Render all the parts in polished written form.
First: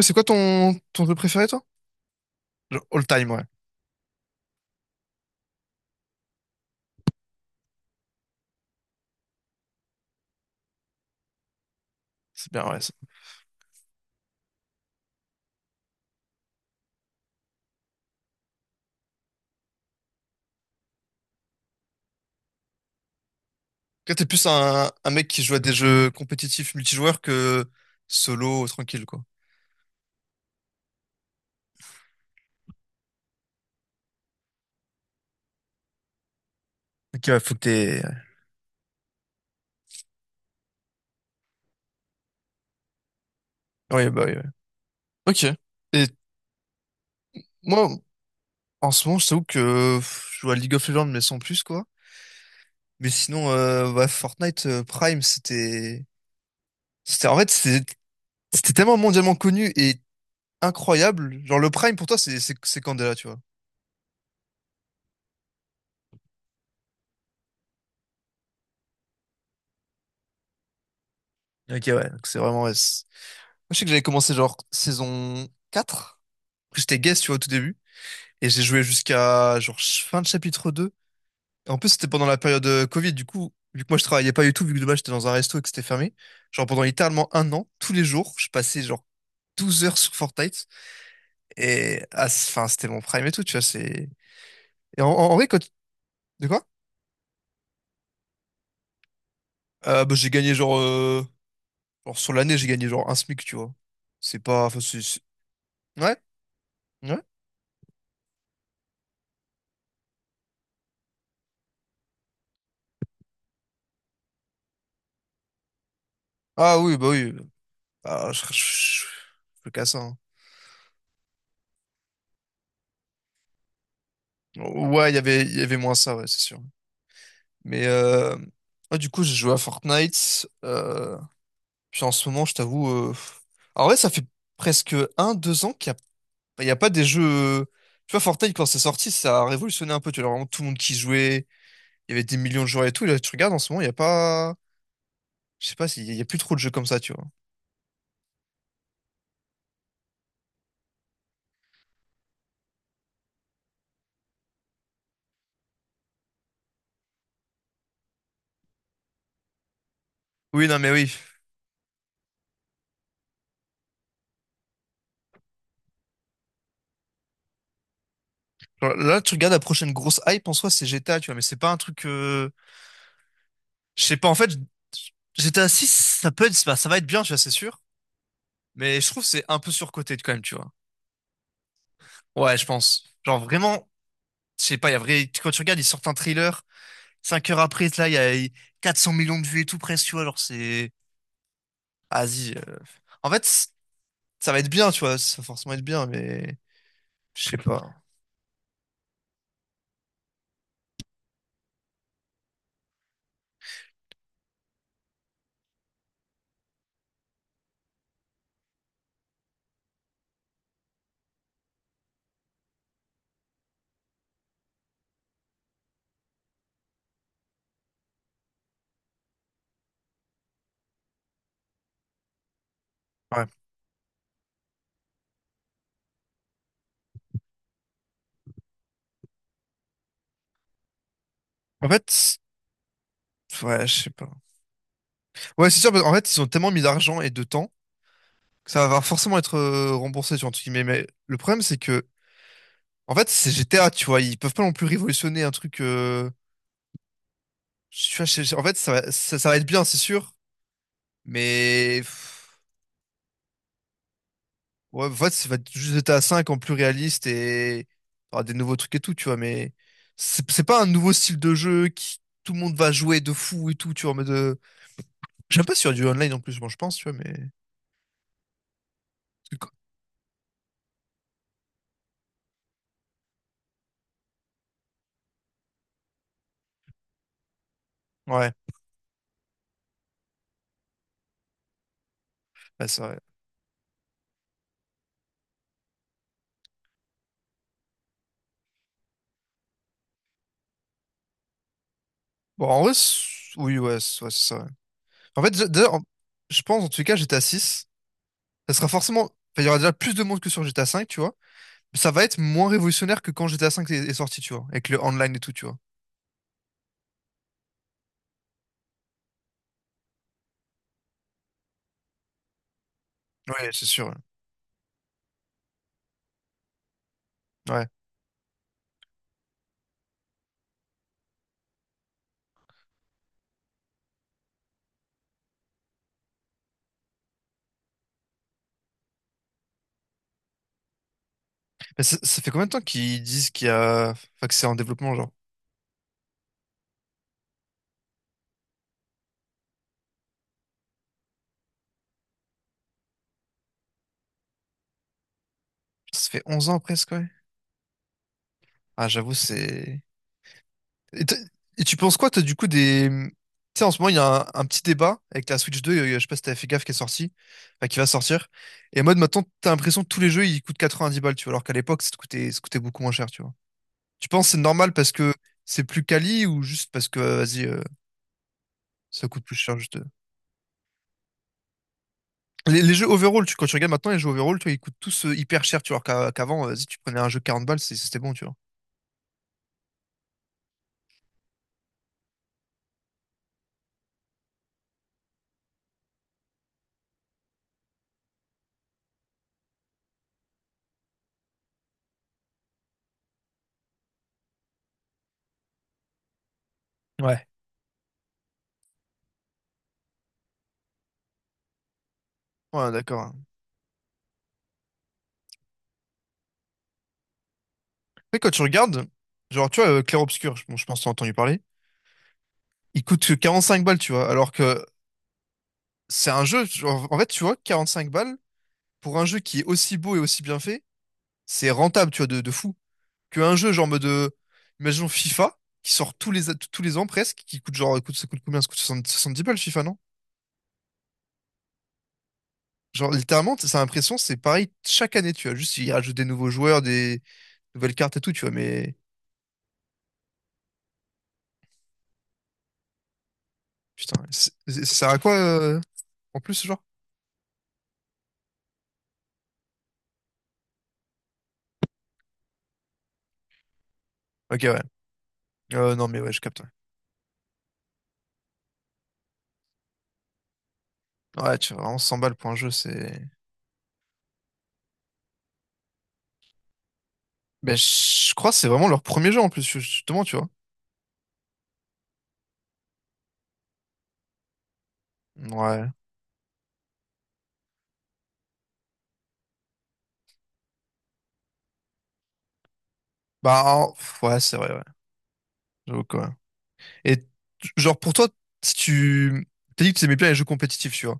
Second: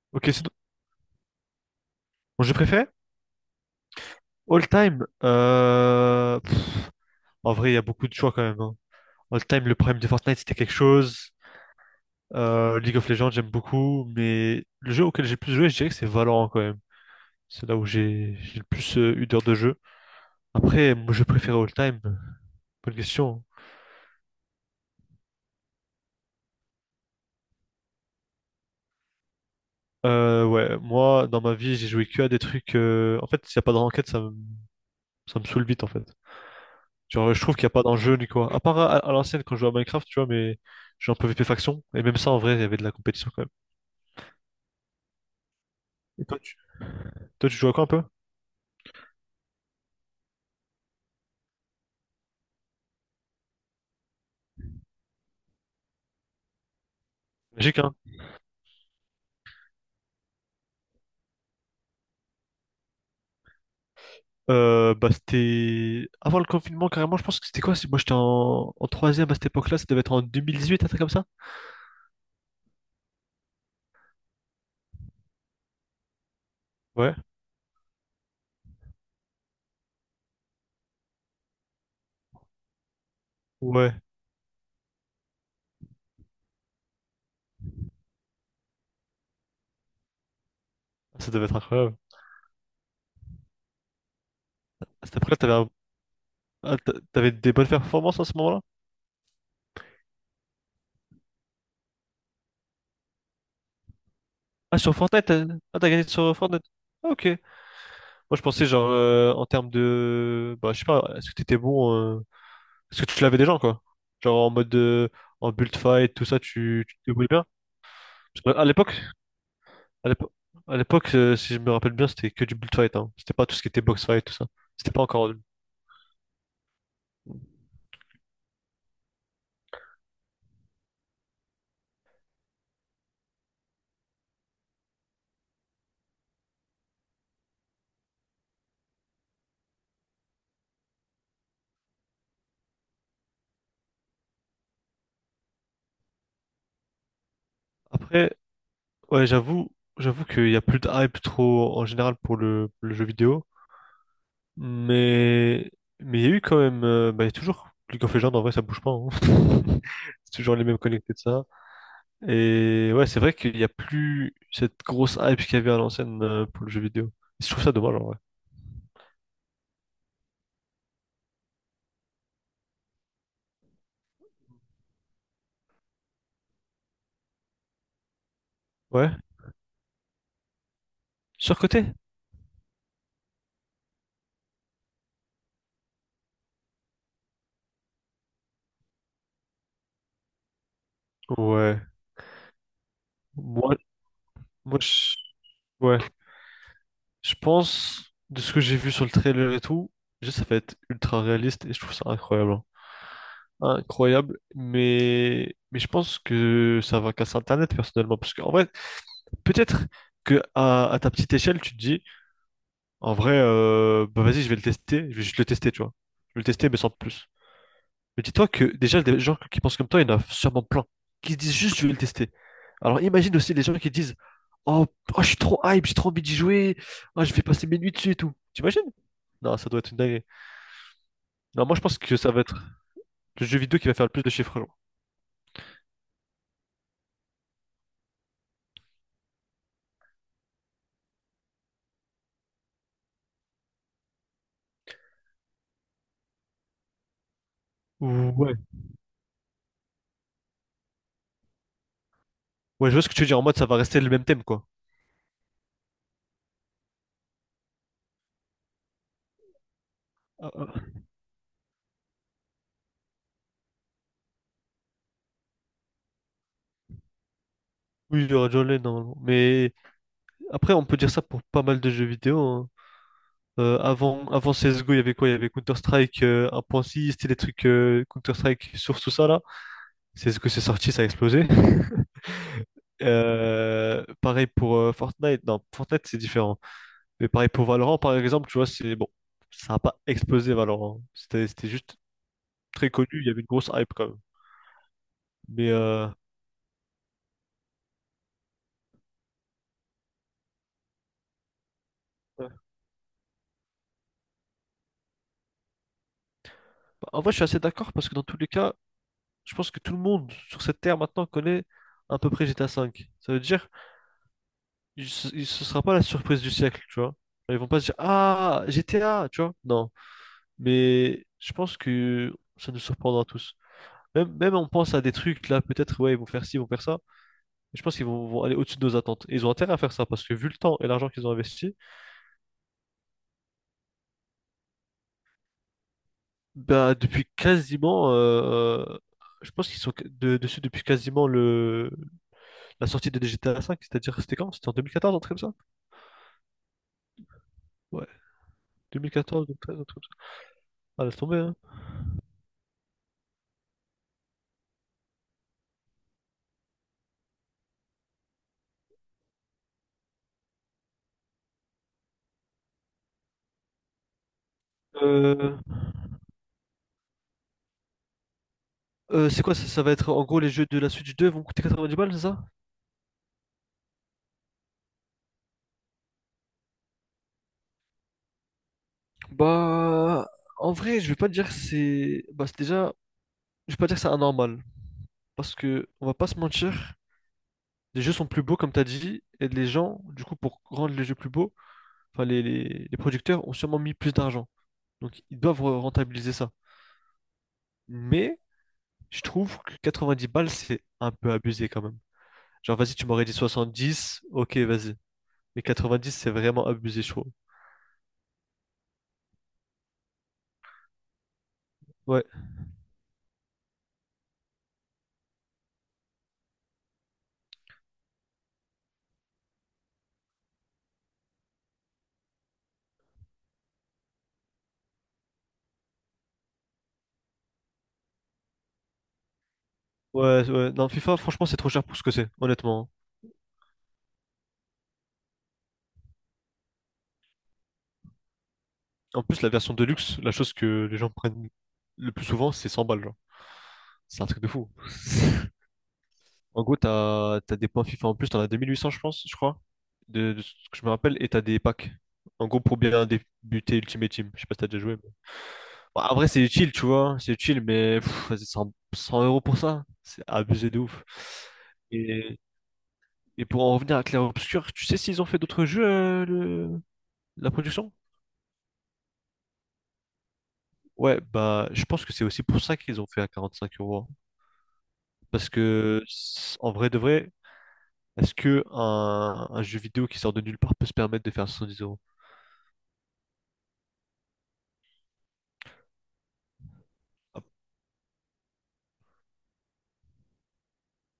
C'est quoi Ok, c'est ton jeu préféré, toi? mon jeu Genre, préféré? all time, ouais. All time. En vrai, il y a beaucoup de choix quand même, hein. All time, le prime de Fortnite, c'était quelque chose. C'est bien, ouais, ça. League of Legends, j'aime beaucoup. Mais le jeu auquel j'ai le plus joué, je dirais que c'est Valorant quand même. C'est là où j'ai le plus eu d'heures de jeu. Après, mon jeu préféré all time, bonne question, Toi, t'es plus un mec qui joue à des jeux compétitifs multijoueurs que solo, tranquille, quoi. hein. Ouais, moi, dans ma vie, j'ai joué que à des trucs. En fait, s'il n'y a pas de ranked, ça me saoule vite en fait. Ok, Genre, ouais, je faut trouve que qu'il n'y a pas t'aies... d'enjeu ni quoi. À part à l'ancienne quand je jouais à Minecraft, tu vois, mais j'ai un peu VP Faction. Et même ça, en vrai, il y avait de la compétition quand même. Ouais, bah oui, ouais. Ok. Et Et toi, toi, tu joues à quoi un moi, peu? en ce moment, je t'avoue que pff, je joue à League of Legends, mais sans plus, quoi. Mais sinon, ouais, Fortnite Prime, c'était... C'était... En fait, Magique, c'était hein? c'était tellement mondialement connu et incroyable. Genre, le Prime, pour toi, c'est c'est Candela, tu vois. Bah, c'était avant le confinement, carrément. Je pense que c'était quoi? Moi, j'étais en troisième à cette époque-là. Ça devait être en 2018, un truc comme ça? Ok, ouais. Donc, c'est vraiment... ouais, c'est- moi, je sais que j'avais commencé, genre, saison 4. Après, j'étais Ouais. guest, tu vois, au tout début. Et j'ai joué jusqu'à genre fin de chapitre 2. Et en plus, c'était pendant la période Covid. Du coup, vu que Ouais. moi, je travaillais pas du tout, vu que de base, j'étais dans un resto et que c'était fermé. Genre, pendant littéralement 1 an, tous les jours, je passais genre 12 heures sur Fortnite. Ça devait être incroyable. Et ah, enfin, c'était mon prime et tout, tu vois. C'est... Et À cette en époque-là, vrai, t'avais quand... un- De quoi? ah, t'a- t'avais des bonnes performances à ce moment-là? Bah, j'ai gagné genre, genre sur l'année, j'ai gagné genre un SMIC, tu vois. C'est pas... Ah, Enfin, sur c'est- Fortnite? Ah, t'as gagné Ouais? sur Fortnite? Ah, Ouais? ok. Moi, je pensais, genre, en termes de. Bah, je sais pas, est-ce que t'étais bon? Est-ce que tu l'avais déjà, quoi? Genre en mode de, en build fight, tout ça, Ah tu oui, te bah débrouilles oui. bien? Ah, je, je, Parce que je- je peux qu'à ça, à hein. l'époque, à l'époque, si je me rappelle bien, c'était que du build fight, hein. C'était pas tout ce qui était box fight, tout ça. C'était pas Ouais, il y encore. avait, il y avait moins ça, ouais, c'est sûr. Mais ouais, du coup, j'ai joué à Fortnite. Puis en ce moment, je t'avoue. En vrai, ça fait presque un, 2 ans qu'il n'y a... bah, il y a pas des jeux. Tu vois, Fortnite, quand c'est sorti, ça a révolutionné un peu. Tu vois, vraiment tout le monde qui jouait. Il y avait des millions de joueurs et tout. Et là, tu regardes en ce moment, il n'y a pas. Je sais pas, s'il y a il y a plus trop de jeux comme ça, tu vois. Après, ouais, j'avoue qu'il y a plus de hype trop en général pour le jeu vidéo. Mais mais il y a eu quand même, bah, il y a toujours League of Legends en vrai ça bouge pas, hein. C'est toujours les Oui, non, mêmes mais oui. connectés de ça. Et ouais, c'est vrai qu'il n'y a plus cette grosse hype qu'il y avait à l'ancienne pour le jeu vidéo. Et je trouve ça dommage en vrai. Genre, là, tu regardes la prochaine grosse hype en soi, c'est GTA, tu vois. Mais c'est pas un truc. Je sais pas, en fait, GTA 6, ça peut être... bah, ça va être bien, tu vois, c'est sûr. Mais je Ouais. trouve que c'est un peu surcoté quand même, tu vois. Surcoté? Ouais, je pense. Genre vraiment, je sais pas, il y a vrai, quand tu regardes, ils sortent un trailer, 5 heures après, là, il y a 400 millions de vues et tout presque, tu vois, genre c'est... Ouais. Vas-y. En fait, Moi, ça va être Moi, bien, tu je... vois, ça va forcément être ouais. bien, mais Je je sais pas. pense, de ce que j'ai vu sur le trailer et tout, juste ça va être ultra réaliste et je trouve ça incroyable, hein. Incroyable, mais je pense que ça va casser Internet personnellement parce qu'en vrai peut-être que à ta petite échelle, tu te dis, en vrai, bah vas-y, je vais le tester, je vais juste le tester, tu vois. Je vais le tester, mais sans de plus. Mais dis-toi que déjà, des gens qui pensent comme toi, il y en a sûrement plein, qui se disent juste, je vais le tester. Alors imagine Ouais. aussi les gens qui disent, oh, oh, je suis trop hype, j'ai trop envie d'y jouer, oh, je vais passer mes nuits dessus et tout. T'imagines? Non, ça doit être une dinguerie. Non, moi je En pense que ça fait, va être le jeu vidéo ouais, qui va je faire sais le plus pas. de chiffres, genre. Ouais, c'est sûr, parce qu'en fait, ils ont tellement mis d'argent et de temps que ça va forcément être remboursé, tu vois, entre guillemets. Mais le problème, c'est que, en fait, c'est GTA, tu vois, ils peuvent pas non plus révolutionner un truc... tu vois, Ouais. en fait, ça va, ça va être bien, c'est sûr, mais... Ouais, je vois ce que tu veux dire en mode ça va rester le même thème, quoi. Ouais, en fait, ça va être juste GTA 5 en plus réaliste et t'auras des nouveaux trucs et tout, tu vois, mais c'est Ah, c'est ah. pas un nouveau style de jeu qui tout le monde va jouer de fou et tout, tu vois, mais de... Je sais pas s'il y a du online en plus, moi je pense, tu vois, mais... Oui, il y aura déjà online normalement. Parce Mais que- après, on peut dire ça pour pas mal de jeux vidéo, hein. Avant CSGO, il y avait quoi? Il y avait Counter-Strike 1.6, c'était des trucs ouais, Counter-Strike sur tout ça là. CSGO, c'est sorti, ça a explosé. ouais, c'est vrai. Pareil pour Fortnite. Non, Fortnite, c'est différent. Mais pareil pour Valorant, par exemple, tu vois, c'est bon. Ça n'a pas explosé Valorant. C'était juste Bon, en très vrai, connu, il y avait une c'est- grosse oui, hype quand même. Ouais, c'est ça, ouais. En fait, déjà, Mais déjà, en- je pense, en tout cas, GTA 6, ça sera forcément... enfin, il y aura déjà plus de monde que sur GTA 5, tu vois, mais ça va être ouais. moins révolutionnaire que quand GTA 5 est sorti, tu vois, avec le online et tout, tu vois. Bah, en vrai, je suis assez d'accord parce que dans tous les cas, je pense que tout le monde sur cette terre maintenant connaît à peu près GTA V. Ça veut dire, Ouais, c'est sûr, sera pas la surprise du siècle, tu vois. Ils vont pas ouais. se dire, ah, GTA, tu vois. Non. Mais je pense que ça nous surprendra tous. Même on pense à des trucs, là, peut-être, ouais, ils vont faire ci, ils vont faire ça. Mais je pense qu'ils vont aller au-dessus de nos attentes. Et ils ont intérêt à faire ça, parce que vu le temps et l'argent qu'ils ont investi, Mais ça fait combien de temps qu'ils disent qu'il y a... Enfin, que c'est en développement, genre? bah, depuis quasiment, je pense qu'ils sont dessus depuis quasiment la sortie de GTA V, c'est-à-dire, c'était quand? C'était en 2014, un truc comme ça? Putain, ça fait 11 ans presque, ouais. Ah, j'avoue, 2014, 2013, un c'est... truc comme ça. Ah, laisse Et, t'as- tomber, hein. et tu penses quoi, toi, du coup, des... Tu sais, en ce moment, il y a un petit débat avec la Switch 2, je sais pas si t'avais fait gaffe, qui est sortie, enfin, qui va sortir. Et en mode, maintenant, t'as l'impression que tous les jeux, ils coûtent 90 balles, tu vois, alors qu'à l'époque, ça coûtait beaucoup moins cher, tu vois. Tu penses que c'est normal parce que Euh, c'est plus quali ou juste parce que, vas-y, ça c'est coûte plus quoi ça? cher, Ça va juste... être en gros les jeux de la Switch 2 vont coûter 90 balles, c'est ça? Les jeux overall, tu, quand tu regardes maintenant les jeux overall, tu vois, ils coûtent tous hyper cher, tu vois, qu'avant, si tu prenais un jeu 40 balles, c'est- c'était bon, tu vois. Bah, en vrai, je vais pas dire que c'est. Bah, c'est déjà. Je vais pas dire que c'est anormal. Parce que, on va pas se mentir, les jeux sont plus beaux, comme t'as dit, et les gens, du coup, pour rendre les jeux plus beaux, enfin, les producteurs ont sûrement mis plus d'argent. Donc, ils doivent rentabiliser ça. Ouais. Mais, je trouve que 90 balles, c'est un peu abusé quand même. Genre, Ouais, vas-y, tu m'aurais d'accord. dit 70, ok, vas-y. Mais 90, c'est vraiment abusé, je trouve. Après, quand tu regardes, genre, tu vois, Clair Obscur, je, bon, je pense que t'as entendu parler, Ouais, il coûte que 5 balles, tu vois, alors que c'est un jeu, genre, en fait, tu vois, 45 balles, pour un jeu qui est aussi beau et aussi bien fait, c'est rentable, tu vois, de fou. Qu'un jeu, genre, en mode, imaginons FIFA, qui sort tous les ans presque, qui coûte genre, coûte, ça coûte combien? Ça coûte 70 balles, FIFA, non? ouais, ouais. Non, FIFA, franchement, c'est trop cher pour ce que c'est, honnêtement, Genre, littéralement, ça a l'impression, c'est pareil chaque année, tu vois. Juste, ils rajoutent des nouveaux joueurs, des nouvelles cartes et tout, tu vois. Mais, hein. En plus, la version Deluxe, la chose que les gens prennent le plus souvent, c'est 100 balles, genre. putain, C'est un truc de fou. Ça sert à quoi, en plus, En ce gros, genre? T'as des points FIFA en plus, t'en as 2800, je pense, je crois, de ce que je me rappelle, et t'as des packs. En gros, pour bien débuter Ultimate Team. Je sais pas si Ok, t'as ouais. déjà joué. Bon, Non, mais après, ouais, je c'est capte. utile, tu vois, c'est utile, mais vas-y, 100 € pour ça, c'est abusé de ouf. Ouais, ouais, tu vois, vraiment 100 balles Et pour un jeu, c'est. Et pour en revenir à Clair Obscur, tu sais s'ils ont fait d'autres jeux, la Ben, production? je crois que c'est vraiment leur premier jeu, en plus, justement, tu vois. Ouais, bah, je pense que c'est aussi pour ça qu'ils ont fait à 45 euros, hein. Parce Ouais. que, en vrai de vrai, est-ce que un jeu vidéo qui sort de nulle part peut se permettre de faire dix euros? Bah, en- pff, ouais, c'est vrai, ouais. J'avoue quoi. Et, t- Ah, genre, pour toi, si tu. T'as dit que tu aimais bien les jeux compétitifs, tu vois.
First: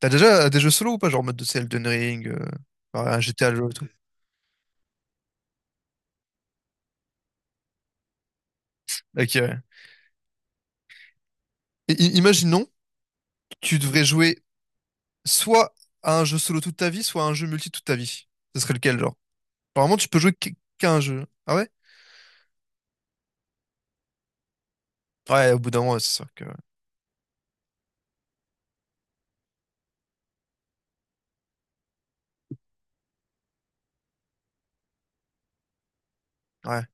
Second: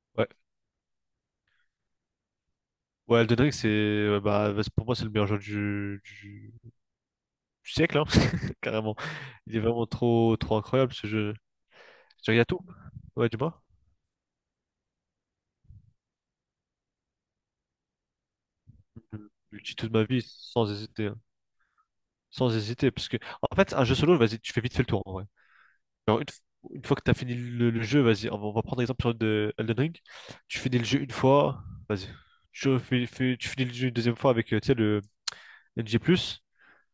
T'as ouais, déjà des jeux solo ou pas? Genre, en mode de Elden Ring, enfin, un ouais, Elden GTA, Ring, le jeu c'est, et tout. Pour moi, c'est le meilleur jeu du siècle, hein, carrément. Ok, ouais. Il est vraiment trop, trop incroyable ce jeu. Et, Tu regardes tout? imaginons, Ouais, dis-moi. tu devrais jouer soit à un jeu solo toute ta vie, soit à un jeu multi toute ta vie. Ce serait lequel, genre? Je je dis toute Apparemment, ma tu peux vie jouer sans qu'à un hésiter, hein. jeu. Ah ouais? Sans hésiter, parce que en fait, un jeu solo, vas-y, tu fais vite fait le tour. En vrai. Ouais, au bout d'un moment, c'est Genre, sûr que. une fois que tu as fini le jeu, vas-y, on va prendre exemple sur de Elden Ring. Tu finis le jeu une fois, vas-y. Tu finis le jeu une deuxième fois avec, tu sais, le NG+, Ouais.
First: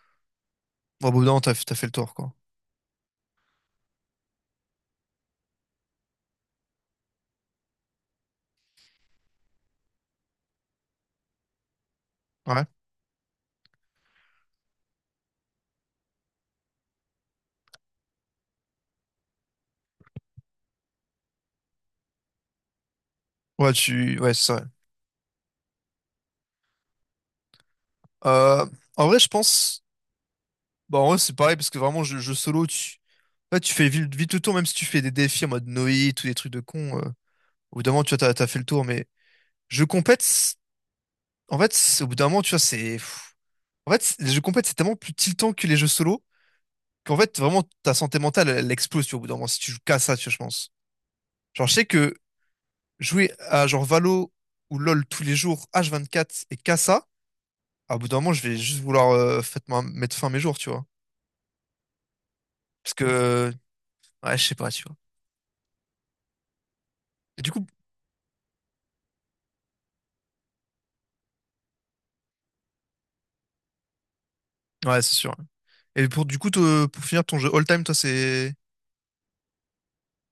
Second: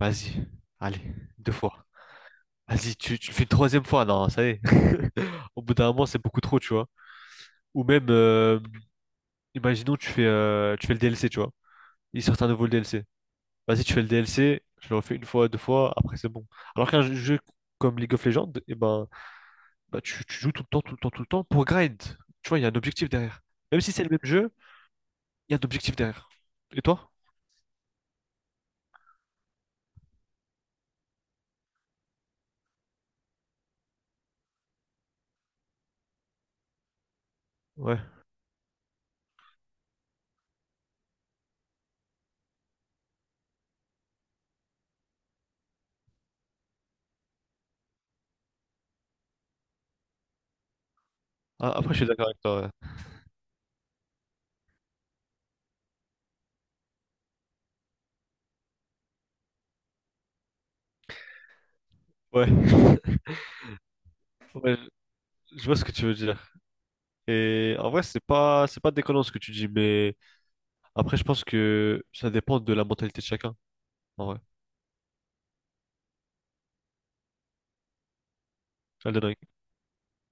vas-y, allez, Bon, au bout d'un moment, deux t'as fait fois. le tour, quoi. Vas-y, tu le fais une troisième fois, non, ça y est. Au bout d'un moment, c'est beaucoup trop, tu vois. Ou même, imaginons, tu fais le DLC, tu vois. Ils sortent un Ouais. nouveau le DLC. Vas-y, tu fais le DLC, je le refais une fois, deux fois, après c'est bon. Alors qu'un jeu comme League of Legends, eh ben, bah, tu joues tout le temps, tout le temps, tout le temps pour grind. Tu vois, il y a un objectif derrière. Ouais, Même si c'est le tu. même Ouais, jeu, c'est vrai. il y a un objectif derrière. Et toi? Euh, en vrai, je pense. Bon, en vrai, c'est pareil, parce que vraiment, jeu solo, tu. Ouais, tu fais vite le tour, même si tu fais des défis en mode Noé, tous des trucs de con. Au bout d'un Ouais. moment, tu vois, t'as fait le tour, mais. Jeu compète, c'est- en fait, c'est- au bout d'un moment, tu vois, c'est. Pff. En fait, c'est- les jeux compètes, c'est tellement plus tiltant que les jeux solo. Qu'en fait, vraiment, ta santé mentale, elle explose, tu vois, au bout d'un moment, si tu joues qu'à ça, tu vois, je pense. Genre, Ah, je sais après, je suis que d'accord avec toi. jouer à genre Valo ou LoL tous les jours, H24 et qu'à ça, à bout d'un moment, je vais juste vouloir faitement mettre fin à mes jours, tu vois. Ouais. Parce Ouais. que, ouais, je sais pas, Ouais, tu vois. je vois ce que tu veux dire. Et du coup, Et en vrai, c'est pas déconnant ce que tu dis, mais après, je pense que ça dépend de la mentalité de chacun. En vrai. ouais, c'est sûr, hein. Et pour, du coup, te- pour finir ton jeu all-time, toi, c'est. Elden Ring.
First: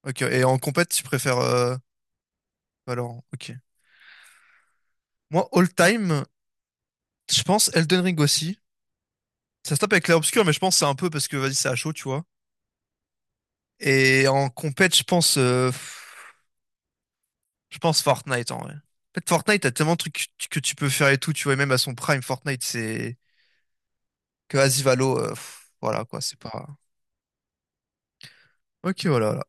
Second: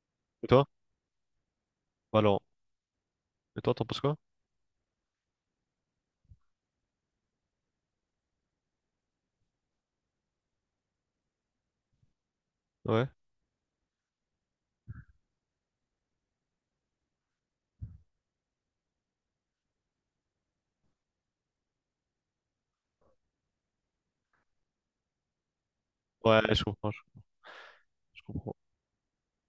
Ok, et Et en toi? compète, tu préfères Alors, Valorant, ok. et toi, t'en penses quoi? Moi, all-time, je pense Elden Ring aussi. Ça se tape avec l'air obscur, mais je pense que c'est un peu parce que, vas-y, c'est à chaud, tu vois. Ouais. Et en compète, je pense. Je pense Fortnite en vrai. En fait, Fortnite, t'as tellement de trucs que tu peux faire et tout, tu vois, et même à son prime, Fortnite, c'est que Asivalo, voilà quoi, c'est Ouais, je pas. comprends, je comprends. Ok, voilà.